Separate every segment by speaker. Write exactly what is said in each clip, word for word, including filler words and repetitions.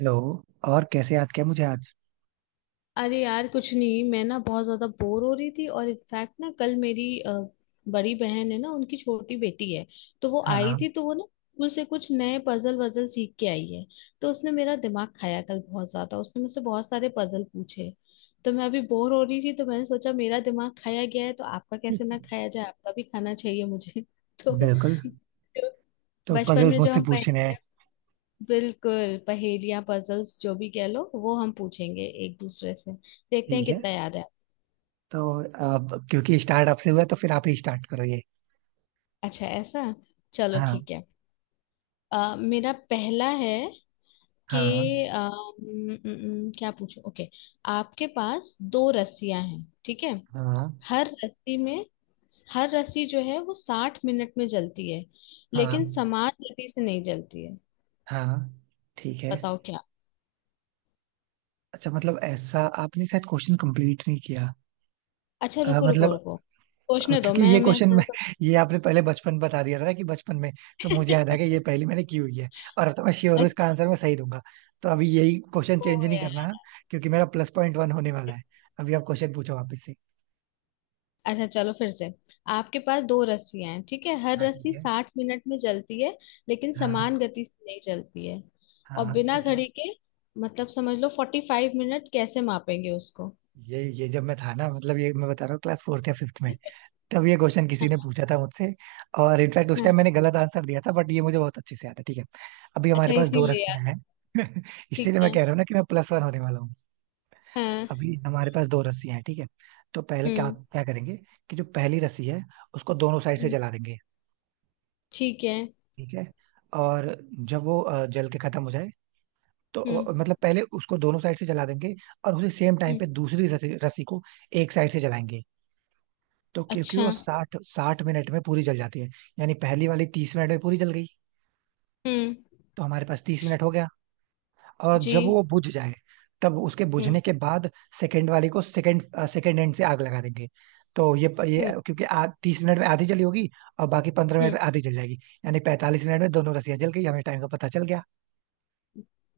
Speaker 1: Hello. और कैसे याद किया मुझे आज।
Speaker 2: अरे यार कुछ नहीं। मैं ना बहुत ज्यादा बोर हो रही थी। और इनफैक्ट ना, कल मेरी अ, बड़ी बहन है ना, उनकी छोटी बेटी है, तो वो
Speaker 1: हाँ,
Speaker 2: आई
Speaker 1: हाँ।
Speaker 2: थी। तो वो ना स्कूल से कुछ नए पजल वजल सीख के आई है। तो उसने मेरा दिमाग खाया कल बहुत ज्यादा। उसने मुझसे बहुत सारे पजल पूछे। तो मैं अभी बोर हो रही थी, तो मैंने सोचा मेरा दिमाग खाया गया है तो आपका कैसे ना खाया जाए, आपका भी खाना चाहिए मुझे। तो
Speaker 1: बिल्कुल। तो
Speaker 2: बचपन
Speaker 1: पजल्स
Speaker 2: में जो
Speaker 1: मुझसे
Speaker 2: हम
Speaker 1: पूछने हैं।
Speaker 2: पहेलियां, बिल्कुल पहेलियां पजल्स जो भी कह लो, वो हम पूछेंगे एक दूसरे से, देखते हैं
Speaker 1: ठीक है,
Speaker 2: कितना याद है।
Speaker 1: तो आप क्योंकि स्टार्ट आपसे हुआ है, तो फिर आप ही स्टार्ट करो ये।
Speaker 2: अच्छा ऐसा। चलो
Speaker 1: हाँ।
Speaker 2: ठीक है। अ, मेरा पहला है कि
Speaker 1: हाँ।
Speaker 2: अ, न- न- न- क्या पूछूं। ओके, आपके पास दो रस्सियां हैं, ठीक है।
Speaker 1: हाँ।
Speaker 2: हर रस्सी में, हर रस्सी जो है वो साठ मिनट में जलती है। लेकिन
Speaker 1: हाँ।
Speaker 2: समान गति से नहीं जलती है।
Speaker 1: हाँ, ठीक है।
Speaker 2: बताओ क्या।
Speaker 1: अच्छा, मतलब ऐसा आपने शायद क्वेश्चन कंप्लीट नहीं किया।
Speaker 2: अच्छा
Speaker 1: अ,
Speaker 2: रुको रुको
Speaker 1: मतलब।
Speaker 2: रुको,
Speaker 1: हाँ,
Speaker 2: सोचने दो।
Speaker 1: क्योंकि ये
Speaker 2: मैं मैं
Speaker 1: क्वेश्चन
Speaker 2: थोड़ा
Speaker 1: मैं,
Speaker 2: सा।
Speaker 1: ये आपने पहले बचपन बता दिया था ना कि बचपन में, तो मुझे याद आ गया ये पहली मैंने की हुई है। और अब तो मैं श्योर हूँ इसका
Speaker 2: अच्छा।
Speaker 1: आंसर मैं सही दूंगा। तो अभी यही क्वेश्चन
Speaker 2: ओ
Speaker 1: चेंज नहीं
Speaker 2: यार।
Speaker 1: करना है, क्योंकि मेरा प्लस पॉइंट वन होने वाला है। अभी आप क्वेश्चन पूछो वापस से।
Speaker 2: अच्छा चलो फिर से। आपके पास दो रस्सियां हैं, ठीक है। हर
Speaker 1: हाँ, ठीक
Speaker 2: रस्सी
Speaker 1: है।
Speaker 2: साठ मिनट में चलती है। लेकिन
Speaker 1: हाँ,
Speaker 2: समान गति से नहीं चलती है। और
Speaker 1: हाँ,
Speaker 2: बिना
Speaker 1: ठीक है।
Speaker 2: घड़ी के, मतलब समझ लो फोर्टी फाइव मिनट कैसे मापेंगे उसको।
Speaker 1: ये ये जब मैं था ना, मतलब ये मैं बता रहा हूँ क्लास फोर्थ या फिफ्थ में। तब ये क्वेश्चन किसी ने पूछा था मुझसे। और इनफैक्ट उस
Speaker 2: हाँ।
Speaker 1: टाइम मैंने गलत आंसर दिया था, बट ये मुझे बहुत अच्छे से याद है। ठीक है, अभी हमारे
Speaker 2: अच्छा,
Speaker 1: पास दो
Speaker 2: इसीलिए याद
Speaker 1: रस्सियां
Speaker 2: है।
Speaker 1: हैं।
Speaker 2: ठीक
Speaker 1: इसीलिए मैं
Speaker 2: है।
Speaker 1: कह रहा हूँ ना कि मैं प्लस वन होने वाला हूँ।
Speaker 2: हाँ।
Speaker 1: अभी हमारे पास दो रस्सियां हैं। ठीक है, तो पहले क्या
Speaker 2: हम्म।
Speaker 1: क्या करेंगे कि जो पहली रस्सी है, उसको दोनों साइड से
Speaker 2: हम्म,
Speaker 1: जला देंगे।
Speaker 2: ठीक है।
Speaker 1: ठीक है, और जब वो अ, जल के खत्म हो जाए, तो
Speaker 2: हम्म।
Speaker 1: अ, मतलब पहले उसको दोनों साइड से जला देंगे। और उसी सेम टाइम
Speaker 2: हम्म,
Speaker 1: पे दूसरी रस्सी रस्सी को एक साइड से जलाएंगे। तो क्योंकि
Speaker 2: अच्छा।
Speaker 1: वो साठ साठ मिनट में पूरी जल जाती है, यानी पहली वाली तीस मिनट में पूरी जल गई,
Speaker 2: हम्म।
Speaker 1: तो हमारे पास तीस मिनट हो गया। और
Speaker 2: जी।
Speaker 1: जब वो बुझ जाए, तब उसके
Speaker 2: हम्म।
Speaker 1: बुझने के बाद सेकंड वाली को सेकंड सेकंड एंड से आग लगा देंगे। तो ये ये
Speaker 2: हम्म।
Speaker 1: क्योंकि आ, तीस मिनट में आधी जली होगी और बाकी पंद्रह मिनट
Speaker 2: हम्म।
Speaker 1: में आधी जल जाएगी। यानी पैंतालीस मिनट में दोनों रस्सियां जल गई, हमें टाइम का पता चल गया।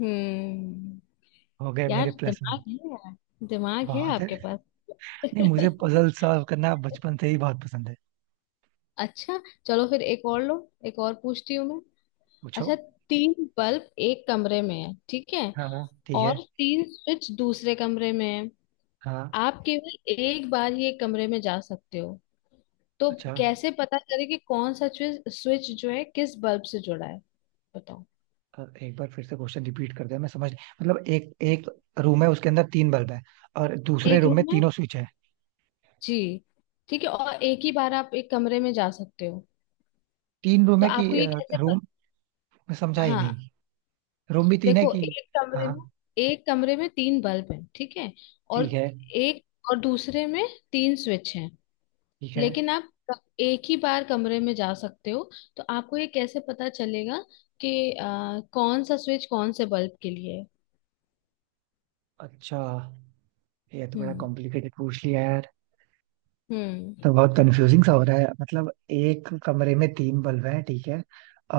Speaker 2: हम्म।
Speaker 1: हो गए मेरे
Speaker 2: यार
Speaker 1: प्लस में।
Speaker 2: दिमाग है यार। दिमाग है
Speaker 1: बहुत
Speaker 2: आपके
Speaker 1: है।
Speaker 2: पास।
Speaker 1: नहीं, मुझे पजल सॉल्व करना बचपन से ही बहुत पसंद है।
Speaker 2: अच्छा, चलो फिर एक और लो। एक और पूछती हूँ मैं।
Speaker 1: पूछो।
Speaker 2: अच्छा, तीन बल्ब एक कमरे में है, ठीक है।
Speaker 1: हाँ, हाँ, ठीक है।
Speaker 2: और तीन स्विच दूसरे कमरे में है।
Speaker 1: हाँ।
Speaker 2: आप केवल एक बार ही एक कमरे में जा सकते हो। तो
Speaker 1: अच्छा।
Speaker 2: कैसे पता करें कि कौन सा स्विच स्विच जो है किस बल्ब से जुड़ा है। बताओ।
Speaker 1: अ, एक बार फिर से क्वेश्चन रिपीट कर दे, मैं समझ नहीं- मतलब एक एक रूम है उसके अंदर तीन बल्ब है और दूसरे
Speaker 2: एक
Speaker 1: रूम में
Speaker 2: रूम में,
Speaker 1: तीनों स्विच है।
Speaker 2: जी, ठीक है। और एक ही बार आप एक कमरे में जा सकते हो।
Speaker 1: तीन रूम
Speaker 2: तो
Speaker 1: है कि
Speaker 2: आपको ये कैसे पता।
Speaker 1: रूम? मैं समझा ही
Speaker 2: हाँ,
Speaker 1: नहीं। रूम भी तीन है
Speaker 2: देखो
Speaker 1: कि?
Speaker 2: एक कमरे
Speaker 1: हाँ,
Speaker 2: में, एक कमरे में तीन बल्ब हैं, ठीक है। और
Speaker 1: ठीक है।
Speaker 2: एक, और दूसरे में तीन स्विच हैं।
Speaker 1: ठीक है।
Speaker 2: लेकिन आप क- एक ही बार कमरे में जा सकते हो। तो आपको ये कैसे पता चलेगा कि आ, कौन सा स्विच कौन से बल्ब के लिए है।
Speaker 1: अच्छा, ये तो बड़ा
Speaker 2: हम्म।
Speaker 1: कॉम्प्लिकेटेड पूछ लिया यार।
Speaker 2: हम्म।
Speaker 1: तो बहुत कंफ्यूजिंग सा हो रहा है। मतलब एक कमरे में तीन बल्ब हैं, ठीक है,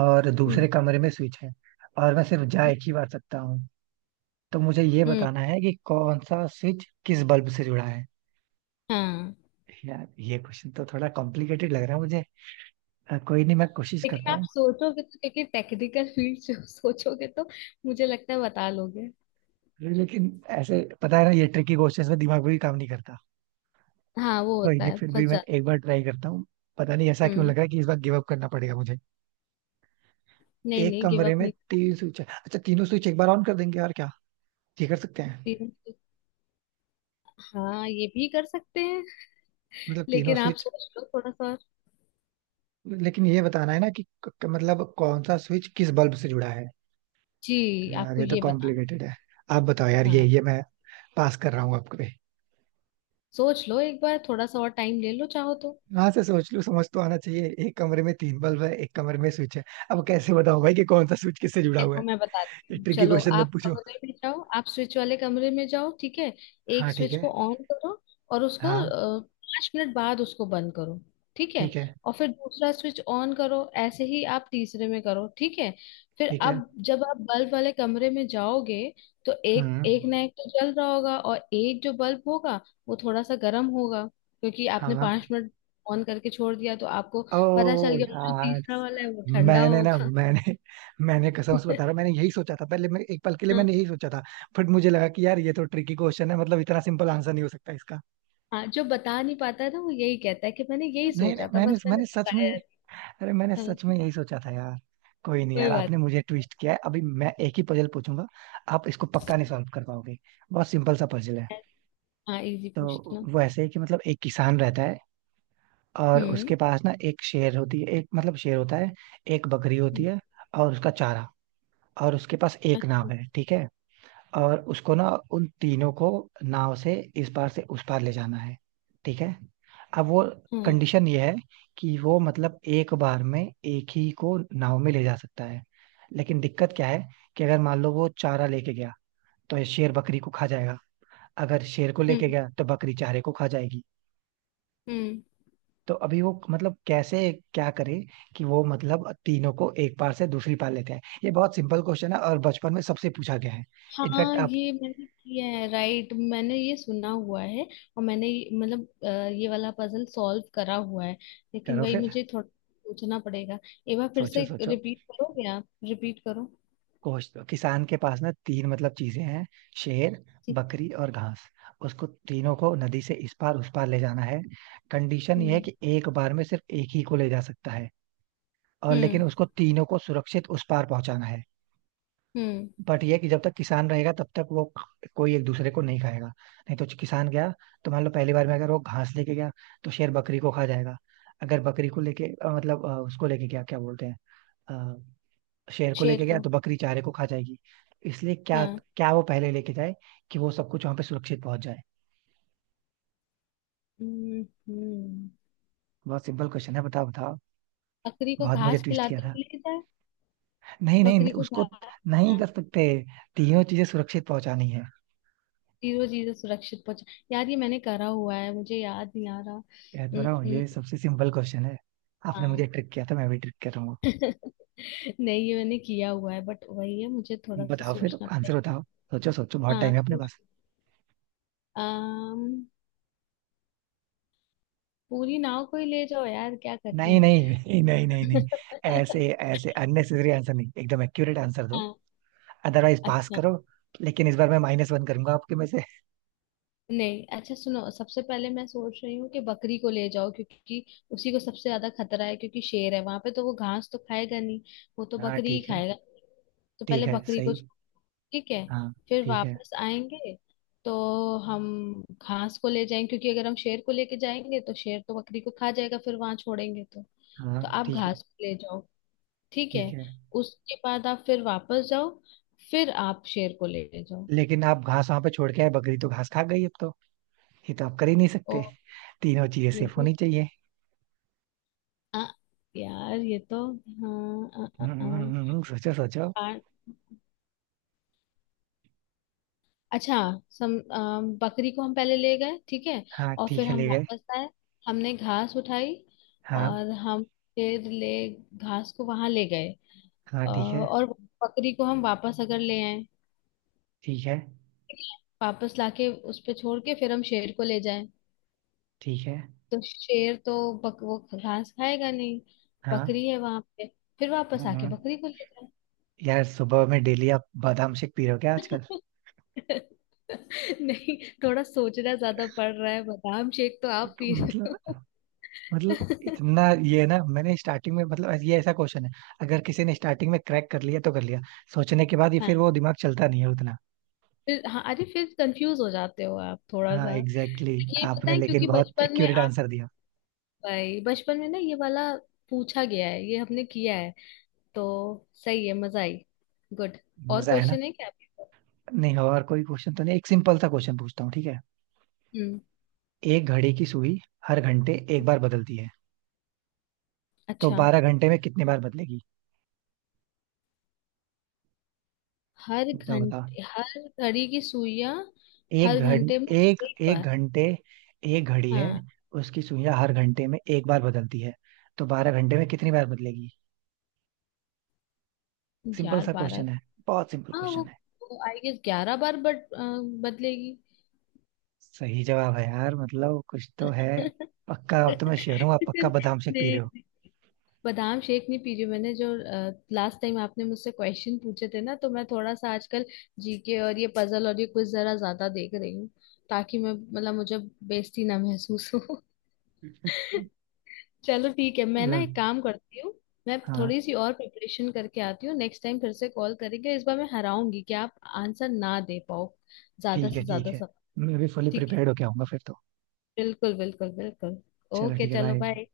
Speaker 1: और दूसरे
Speaker 2: हम्म।
Speaker 1: कमरे में स्विच है, और मैं सिर्फ जा एक ही बार सकता हूँ, तो मुझे ये
Speaker 2: हम्म।
Speaker 1: बताना है कि कौन सा स्विच किस बल्ब से जुड़ा है।
Speaker 2: हाँ।
Speaker 1: यार ये क्वेश्चन तो थोड़ा कॉम्प्लिकेटेड लग रहा है मुझे। अ, कोई नहीं, मैं कोशिश करता
Speaker 2: लेकिन आप
Speaker 1: हूँ।
Speaker 2: सोचोगे तो, क्योंकि टेक्निकल फील्ड से हो, सोचोगे तो मुझे लगता है बता लोगे।
Speaker 1: लेकिन ऐसे पता है ना, ये ट्रिकी क्वेश्चंस में दिमाग भी काम नहीं करता।
Speaker 2: हाँ वो
Speaker 1: कोई
Speaker 2: होता
Speaker 1: नहीं,
Speaker 2: है
Speaker 1: फिर भी
Speaker 2: फंस
Speaker 1: मैं
Speaker 2: जा।
Speaker 1: एक बार ट्राई करता हूँ। पता नहीं ऐसा क्यों लग
Speaker 2: हम्म।
Speaker 1: रहा है कि इस बार गिव अप करना पड़ेगा मुझे।
Speaker 2: नहीं
Speaker 1: एक
Speaker 2: नहीं, गिव
Speaker 1: कमरे
Speaker 2: अप
Speaker 1: में
Speaker 2: नहीं।
Speaker 1: तीन स्विच है, अच्छा तीनों स्विच एक बार ऑन कर देंगे और क्या, ये कर सकते हैं?
Speaker 2: करती हूँ। हाँ ये भी कर सकते हैं।
Speaker 1: मतलब तीनों
Speaker 2: लेकिन आप
Speaker 1: स्विच।
Speaker 2: सोच लो थोड़ा सा।
Speaker 1: लेकिन ये बताना है ना कि क- क- मतलब कौन सा स्विच किस बल्ब से जुड़ा है।
Speaker 2: जी,
Speaker 1: यार
Speaker 2: आपको
Speaker 1: ये तो
Speaker 2: ये बताना।
Speaker 1: कॉम्प्लिकेटेड है। आप बताओ यार, ये
Speaker 2: हाँ,
Speaker 1: ये मैं पास कर रहा हूँ आपको पे।
Speaker 2: सोच लो एक बार, थोड़ा सा और टाइम ले लो चाहो तो।
Speaker 1: हाँ से सोच लूँ, समझ तो आना चाहिए। एक कमरे में तीन बल्ब है, एक कमरे में स्विच है, अब कैसे बताओ भाई कि कौन सा स्विच किससे जुड़ा हुआ
Speaker 2: देखो
Speaker 1: है?
Speaker 2: मैं बताती
Speaker 1: ये
Speaker 2: हूँ।
Speaker 1: ट्रिकी
Speaker 2: चलो
Speaker 1: क्वेश्चन मत
Speaker 2: आप
Speaker 1: पूछो।
Speaker 2: कमरे में जाओ, आप स्विच वाले कमरे में जाओ, ठीक है।
Speaker 1: हाँ,
Speaker 2: एक
Speaker 1: ठीक
Speaker 2: स्विच
Speaker 1: है।
Speaker 2: को ऑन करो और उसको
Speaker 1: हाँ,
Speaker 2: अ, पाँच मिनट बाद उसको बंद करो, ठीक है।
Speaker 1: ठीक है।
Speaker 2: और फिर दूसरा स्विच ऑन करो, ऐसे ही आप तीसरे में करो, ठीक है। फिर
Speaker 1: ठीक है।
Speaker 2: अब जब आप बल्ब वाले कमरे में जाओगे, तो एक एक
Speaker 1: हम्म।
Speaker 2: ना, एक तो जल रहा होगा, और एक जो बल्ब होगा वो थोड़ा सा गर्म होगा, क्योंकि आपने
Speaker 1: हाँ।
Speaker 2: पाँच मिनट ऑन करके छोड़ दिया। तो आपको पता चल
Speaker 1: ओ
Speaker 2: गया, जो
Speaker 1: यार।
Speaker 2: तीसरा वाला है वो ठंडा
Speaker 1: मैंने ना
Speaker 2: होगा।
Speaker 1: मैंने मैंने कसम से बता रहा हूँ, मैंने यही सोचा था पहले, मैं एक पल के लिए मैंने यही सोचा था। बट मुझे लगा कि यार ये तो ट्रिकी क्वेश्चन है, मतलब इतना सिंपल आंसर नहीं हो सकता इसका।
Speaker 2: हाँ, जो बता नहीं पाता है ना, वो यही कहता है कि मैंने यही
Speaker 1: नहीं, नहीं,
Speaker 2: सोचा था
Speaker 1: मैंने
Speaker 2: बस मैंने
Speaker 1: मैंने सच में,
Speaker 2: बताया।
Speaker 1: अरे मैंने
Speaker 2: नहीं।
Speaker 1: सच
Speaker 2: हाँ।
Speaker 1: में यही सोचा था यार। कोई नहीं
Speaker 2: कोई
Speaker 1: यार,
Speaker 2: बात
Speaker 1: आपने मुझे ट्विस्ट किया है, अभी मैं एक ही पजल पूछूंगा। आप इसको पक्का नहीं सॉल्व कर पाओगे। बहुत सिंपल सा पजल है।
Speaker 2: नहीं। हाँ, इजी
Speaker 1: तो
Speaker 2: पूछना।
Speaker 1: वो ऐसे ही कि मतलब एक किसान रहता है, और
Speaker 2: हम्म।
Speaker 1: उसके पास ना एक शेर होती है, एक मतलब शेर होता है, एक बकरी होती
Speaker 2: हम्म,
Speaker 1: है, और उसका चारा। और उसके पास एक
Speaker 2: अच्छा।
Speaker 1: नाव है, ठीक है। और उसको ना उन तीनों को नाव से इस पार से उस पार ले जाना है। ठीक है, अब वो
Speaker 2: हाँ।
Speaker 1: कंडीशन ये है कि वो मतलब एक बार में एक ही को नाव में ले जा सकता है। लेकिन दिक्कत क्या है कि अगर मान लो वो चारा लेके गया तो ये शेर बकरी को खा जाएगा, अगर शेर को लेके
Speaker 2: हम्म।
Speaker 1: गया तो बकरी चारे को खा जाएगी।
Speaker 2: हम्म।
Speaker 1: तो अभी वो मतलब कैसे, क्या करे कि वो मतलब तीनों को एक पार से दूसरी पार लेते हैं। ये बहुत सिंपल क्वेश्चन है और बचपन में सबसे पूछा गया है। इनफैक्ट
Speaker 2: हाँ
Speaker 1: आप
Speaker 2: ये मैंने किया है, राइट, मैंने ये सुना हुआ है। और मैंने ये, मतलब अ, ये वाला पजल सॉल्व करा हुआ है। लेकिन
Speaker 1: करो
Speaker 2: वही,
Speaker 1: फिर।
Speaker 2: मुझे थोड़ा सोचना पड़ेगा। एक बार फिर
Speaker 1: सोचो,
Speaker 2: से
Speaker 1: सोचो।
Speaker 2: रिपीट करोगे, आप रिपीट करो।
Speaker 1: कोच दो किसान के पास ना तीन मतलब चीजें हैं, शेर,
Speaker 2: ठीक।
Speaker 1: बकरी और घास। उसको तीनों को नदी से इस पार उस पार ले जाना है। कंडीशन ये है
Speaker 2: हम्म।
Speaker 1: कि एक बार में सिर्फ एक ही को ले जा सकता है। और लेकिन
Speaker 2: हम्म।
Speaker 1: उसको तीनों को सुरक्षित उस पार पहुंचाना है।
Speaker 2: हम्म।
Speaker 1: बट ये है कि जब तक किसान रहेगा तब तक वो कोई एक दूसरे को नहीं खाएगा, नहीं तो किसान गया, तो मान लो पहली बार में अगर वो घास लेके गया तो शेर बकरी को खा जाएगा, अगर बकरी को लेके अ, मतलब अ, उसको लेके गया क्या बोलते हैं, शेर को
Speaker 2: शेर
Speaker 1: लेके गया
Speaker 2: को।
Speaker 1: तो बकरी चारे को खा जाएगी। इसलिए क्या,
Speaker 2: हाँ।
Speaker 1: क्या वो पहले लेके जाए कि वो सब कुछ वहां पे सुरक्षित पहुंच जाए।
Speaker 2: हम्म। हम्म।
Speaker 1: बहुत सिंपल क्वेश्चन है, बताओ बताओ।
Speaker 2: बकरी को
Speaker 1: बहुत मुझे
Speaker 2: घास
Speaker 1: ट्विस्ट किया
Speaker 2: खिलाते
Speaker 1: था।
Speaker 2: हुए ले जाए।
Speaker 1: नहीं, नहीं,
Speaker 2: बकरी
Speaker 1: नहीं,
Speaker 2: को
Speaker 1: उसको
Speaker 2: घास।
Speaker 1: नहीं
Speaker 2: हाँ।
Speaker 1: कर सकते। तीनों चीजें सुरक्षित पहुंचानी है।
Speaker 2: जीरो जीरो सुरक्षित पहुंचा। यार ये मैंने करा हुआ है, मुझे याद नहीं आ रहा।
Speaker 1: कह तो
Speaker 2: उम,
Speaker 1: रहा हूँ
Speaker 2: उम,
Speaker 1: ये सबसे सिंपल क्वेश्चन है। आपने
Speaker 2: हाँ।
Speaker 1: मुझे ट्रिक किया था, मैं भी ट्रिक कर रहा हूँ।
Speaker 2: नहीं ये मैंने किया हुआ है, बट वही है, मुझे थोड़ा सा
Speaker 1: बताओ फिर,
Speaker 2: सोचना
Speaker 1: आंसर
Speaker 2: पड़ेगा।
Speaker 1: बताओ। सोचो सोचो, बहुत
Speaker 2: हाँ
Speaker 1: टाइम है अपने
Speaker 2: सोच-
Speaker 1: पास।
Speaker 2: अम, पूरी नाव को ही ले जाओ यार, क्या करना
Speaker 1: नहीं
Speaker 2: है।
Speaker 1: नहीं नहीं नहीं नहीं नहीं, ऐसे ऐसे अननेसेसरी आंसर नहीं, एकदम एक्यूरेट आंसर दो।
Speaker 2: हाँ।
Speaker 1: अदरवाइज पास
Speaker 2: अच्छा।
Speaker 1: करो। लेकिन इस बार मैं माइनस वन करूंगा आपके में से।
Speaker 2: नहीं, अच्छा सुनो, सबसे पहले मैं सोच रही हूँ कि बकरी को ले जाओ, क्योंकि उसी को सबसे ज्यादा खतरा है। क्योंकि शेर है वहां पे, तो वो घास तो खाएगा नहीं, वो तो
Speaker 1: हाँ,
Speaker 2: बकरी ही
Speaker 1: ठीक है।
Speaker 2: खाएगा। तो
Speaker 1: ठीक
Speaker 2: पहले
Speaker 1: है,
Speaker 2: बकरी को
Speaker 1: सही।
Speaker 2: छोड़-, ठीक है,
Speaker 1: हाँ,
Speaker 2: फिर
Speaker 1: ठीक है।
Speaker 2: वापस आएंगे। तो हम घास को ले जाएंगे, क्योंकि अगर हम शेर को लेके जाएंगे तो शेर तो बकरी को खा जाएगा, फिर वहां छोड़ेंगे तो।
Speaker 1: हाँ,
Speaker 2: तो आप
Speaker 1: ठीक है।
Speaker 2: घास को ले जाओ, ठीक
Speaker 1: ठीक
Speaker 2: है।
Speaker 1: है।
Speaker 2: उसके बाद आप फिर वापस जाओ, फिर आप शेर को ले जाओ।
Speaker 1: लेकिन आप घास वहां पे छोड़ के आए, बकरी तो घास खा गई अब तो। ये तो आप कर ही नहीं सकते। तीनों चीजें सेफ
Speaker 2: ओ,
Speaker 1: होनी चाहिए।
Speaker 2: आ, यार ये तो, हाँ। आ, आ,
Speaker 1: हम्म,
Speaker 2: आ,
Speaker 1: हम्म, हम्म, हम्म, हम्म, सोचो सोचो।
Speaker 2: आ, अच्छा। सम आ, बकरी को हम पहले ले गए, ठीक है।
Speaker 1: हाँ
Speaker 2: और
Speaker 1: ठीक
Speaker 2: फिर
Speaker 1: है,
Speaker 2: हम
Speaker 1: ले गए।
Speaker 2: वापस आए, हमने घास उठाई।
Speaker 1: हाँ।
Speaker 2: और हम फिर ले, घास को वहां ले गए।
Speaker 1: हाँ
Speaker 2: अ,
Speaker 1: ठीक है।
Speaker 2: और बकरी को हम वापस अगर ले आए,
Speaker 1: ठीक है।
Speaker 2: ठीक है? वापस लाके उस पे छोड़ के फिर हम शेर को ले जाएं।
Speaker 1: ठीक है।
Speaker 2: तो शेर तो बक, वो घास खाएगा नहीं,
Speaker 1: हाँ।
Speaker 2: बकरी है वहां पे। फिर वापस
Speaker 1: हम्म,
Speaker 2: आके
Speaker 1: हम्म।
Speaker 2: बकरी को ले जाए।
Speaker 1: यार सुबह में डेली आप बादाम शेक पी रहे हो क्या आजकल?
Speaker 2: नहीं, थोड़ा सोचना ज्यादा पड़ रहा है। बादाम शेक तो आप
Speaker 1: कुछ-
Speaker 2: पी रहे
Speaker 1: मतलब,
Speaker 2: हो।
Speaker 1: मतलब इतना ये है ना, मैंने स्टार्टिंग में, मतलब ये ऐसा क्वेश्चन है, अगर किसी ने स्टार्टिंग में क्रैक कर लिया तो कर लिया, सोचने के बाद ये
Speaker 2: हाँ,
Speaker 1: फिर वो दिमाग चलता नहीं है उतना।
Speaker 2: फिर हाँ, अरे फिर कंफ्यूज हो जाते हो आप थोड़ा
Speaker 1: हाँ
Speaker 2: सा।
Speaker 1: Exactly, exactly.
Speaker 2: ये पता
Speaker 1: आपने
Speaker 2: है,
Speaker 1: लेकिन
Speaker 2: क्योंकि
Speaker 1: बहुत
Speaker 2: बचपन में
Speaker 1: एक्यूरेट
Speaker 2: आप,
Speaker 1: आंसर दिया।
Speaker 2: भाई बचपन में ना ये वाला पूछा गया है, ये हमने किया है। तो सही है, मजा आई। गुड। और
Speaker 1: मजा है ना।
Speaker 2: क्वेश्चन है क्या आपके पास?
Speaker 1: नहीं और कोई क्वेश्चन तो नहीं, एक सिंपल सा क्वेश्चन पूछता हूँ, ठीक है।
Speaker 2: हम्म।
Speaker 1: एक घड़ी की सुई हर घंटे एक बार बदलती है, तो
Speaker 2: अच्छा।
Speaker 1: बारह घंटे में कितने बार बदलेगी,
Speaker 2: हर
Speaker 1: बताओ बताओ।
Speaker 2: घंटे, हर घड़ी की सुइयां।
Speaker 1: एक
Speaker 2: हर घंटे में
Speaker 1: घंटे एक
Speaker 2: एक
Speaker 1: एक
Speaker 2: बार।
Speaker 1: घंटे एक घड़ी है,
Speaker 2: हाँ।
Speaker 1: उसकी सुइयां हर घंटे में एक बार बदलती है, तो बारह घंटे में कितनी बार बदलेगी। सिंपल
Speaker 2: यार
Speaker 1: सा
Speaker 2: बारह,
Speaker 1: क्वेश्चन है। बहुत सिंपल
Speaker 2: हाँ वो,
Speaker 1: क्वेश्चन है।
Speaker 2: वो आई गेस ग्यारह बार, बट बदलेगी।
Speaker 1: सही जवाब है यार, मतलब कुछ तो है। पक्का अब तो मैं श्योर हूँ आप पक्का
Speaker 2: नहीं
Speaker 1: बादाम शेक पी रहे हो।
Speaker 2: नहीं, बादाम शेक नहीं पी रही हूँ। मैंने जो लास्ट टाइम आपने मुझसे क्वेश्चन पूछे थे ना, तो मैं थोड़ा सा आजकल जीके और ये पजल और ये कुछ जरा ज्यादा देख रही हूँ, ताकि मैं, मतलब मुझे बेइज्जती ना महसूस हो। चलो ठीक है, मैं ना
Speaker 1: चलो।
Speaker 2: एक काम करती हूँ। मैं
Speaker 1: हाँ,
Speaker 2: थोड़ी सी और प्रिपरेशन करके आती हूँ। नेक्स्ट टाइम फिर से कॉल करेंगे, इस बार मैं हराऊंगी कि आप आंसर ना दे पाओ, ज्यादा
Speaker 1: ठीक है,
Speaker 2: से ज्यादा
Speaker 1: ठीक है।
Speaker 2: सब।
Speaker 1: मैं भी फुली
Speaker 2: ठीक है,
Speaker 1: प्रिपेयर्ड होके आऊंगा फिर तो।
Speaker 2: बिल्कुल बिल्कुल बिल्कुल।
Speaker 1: चलो
Speaker 2: ओके
Speaker 1: ठीक है,
Speaker 2: चलो,
Speaker 1: बाय।
Speaker 2: बाय।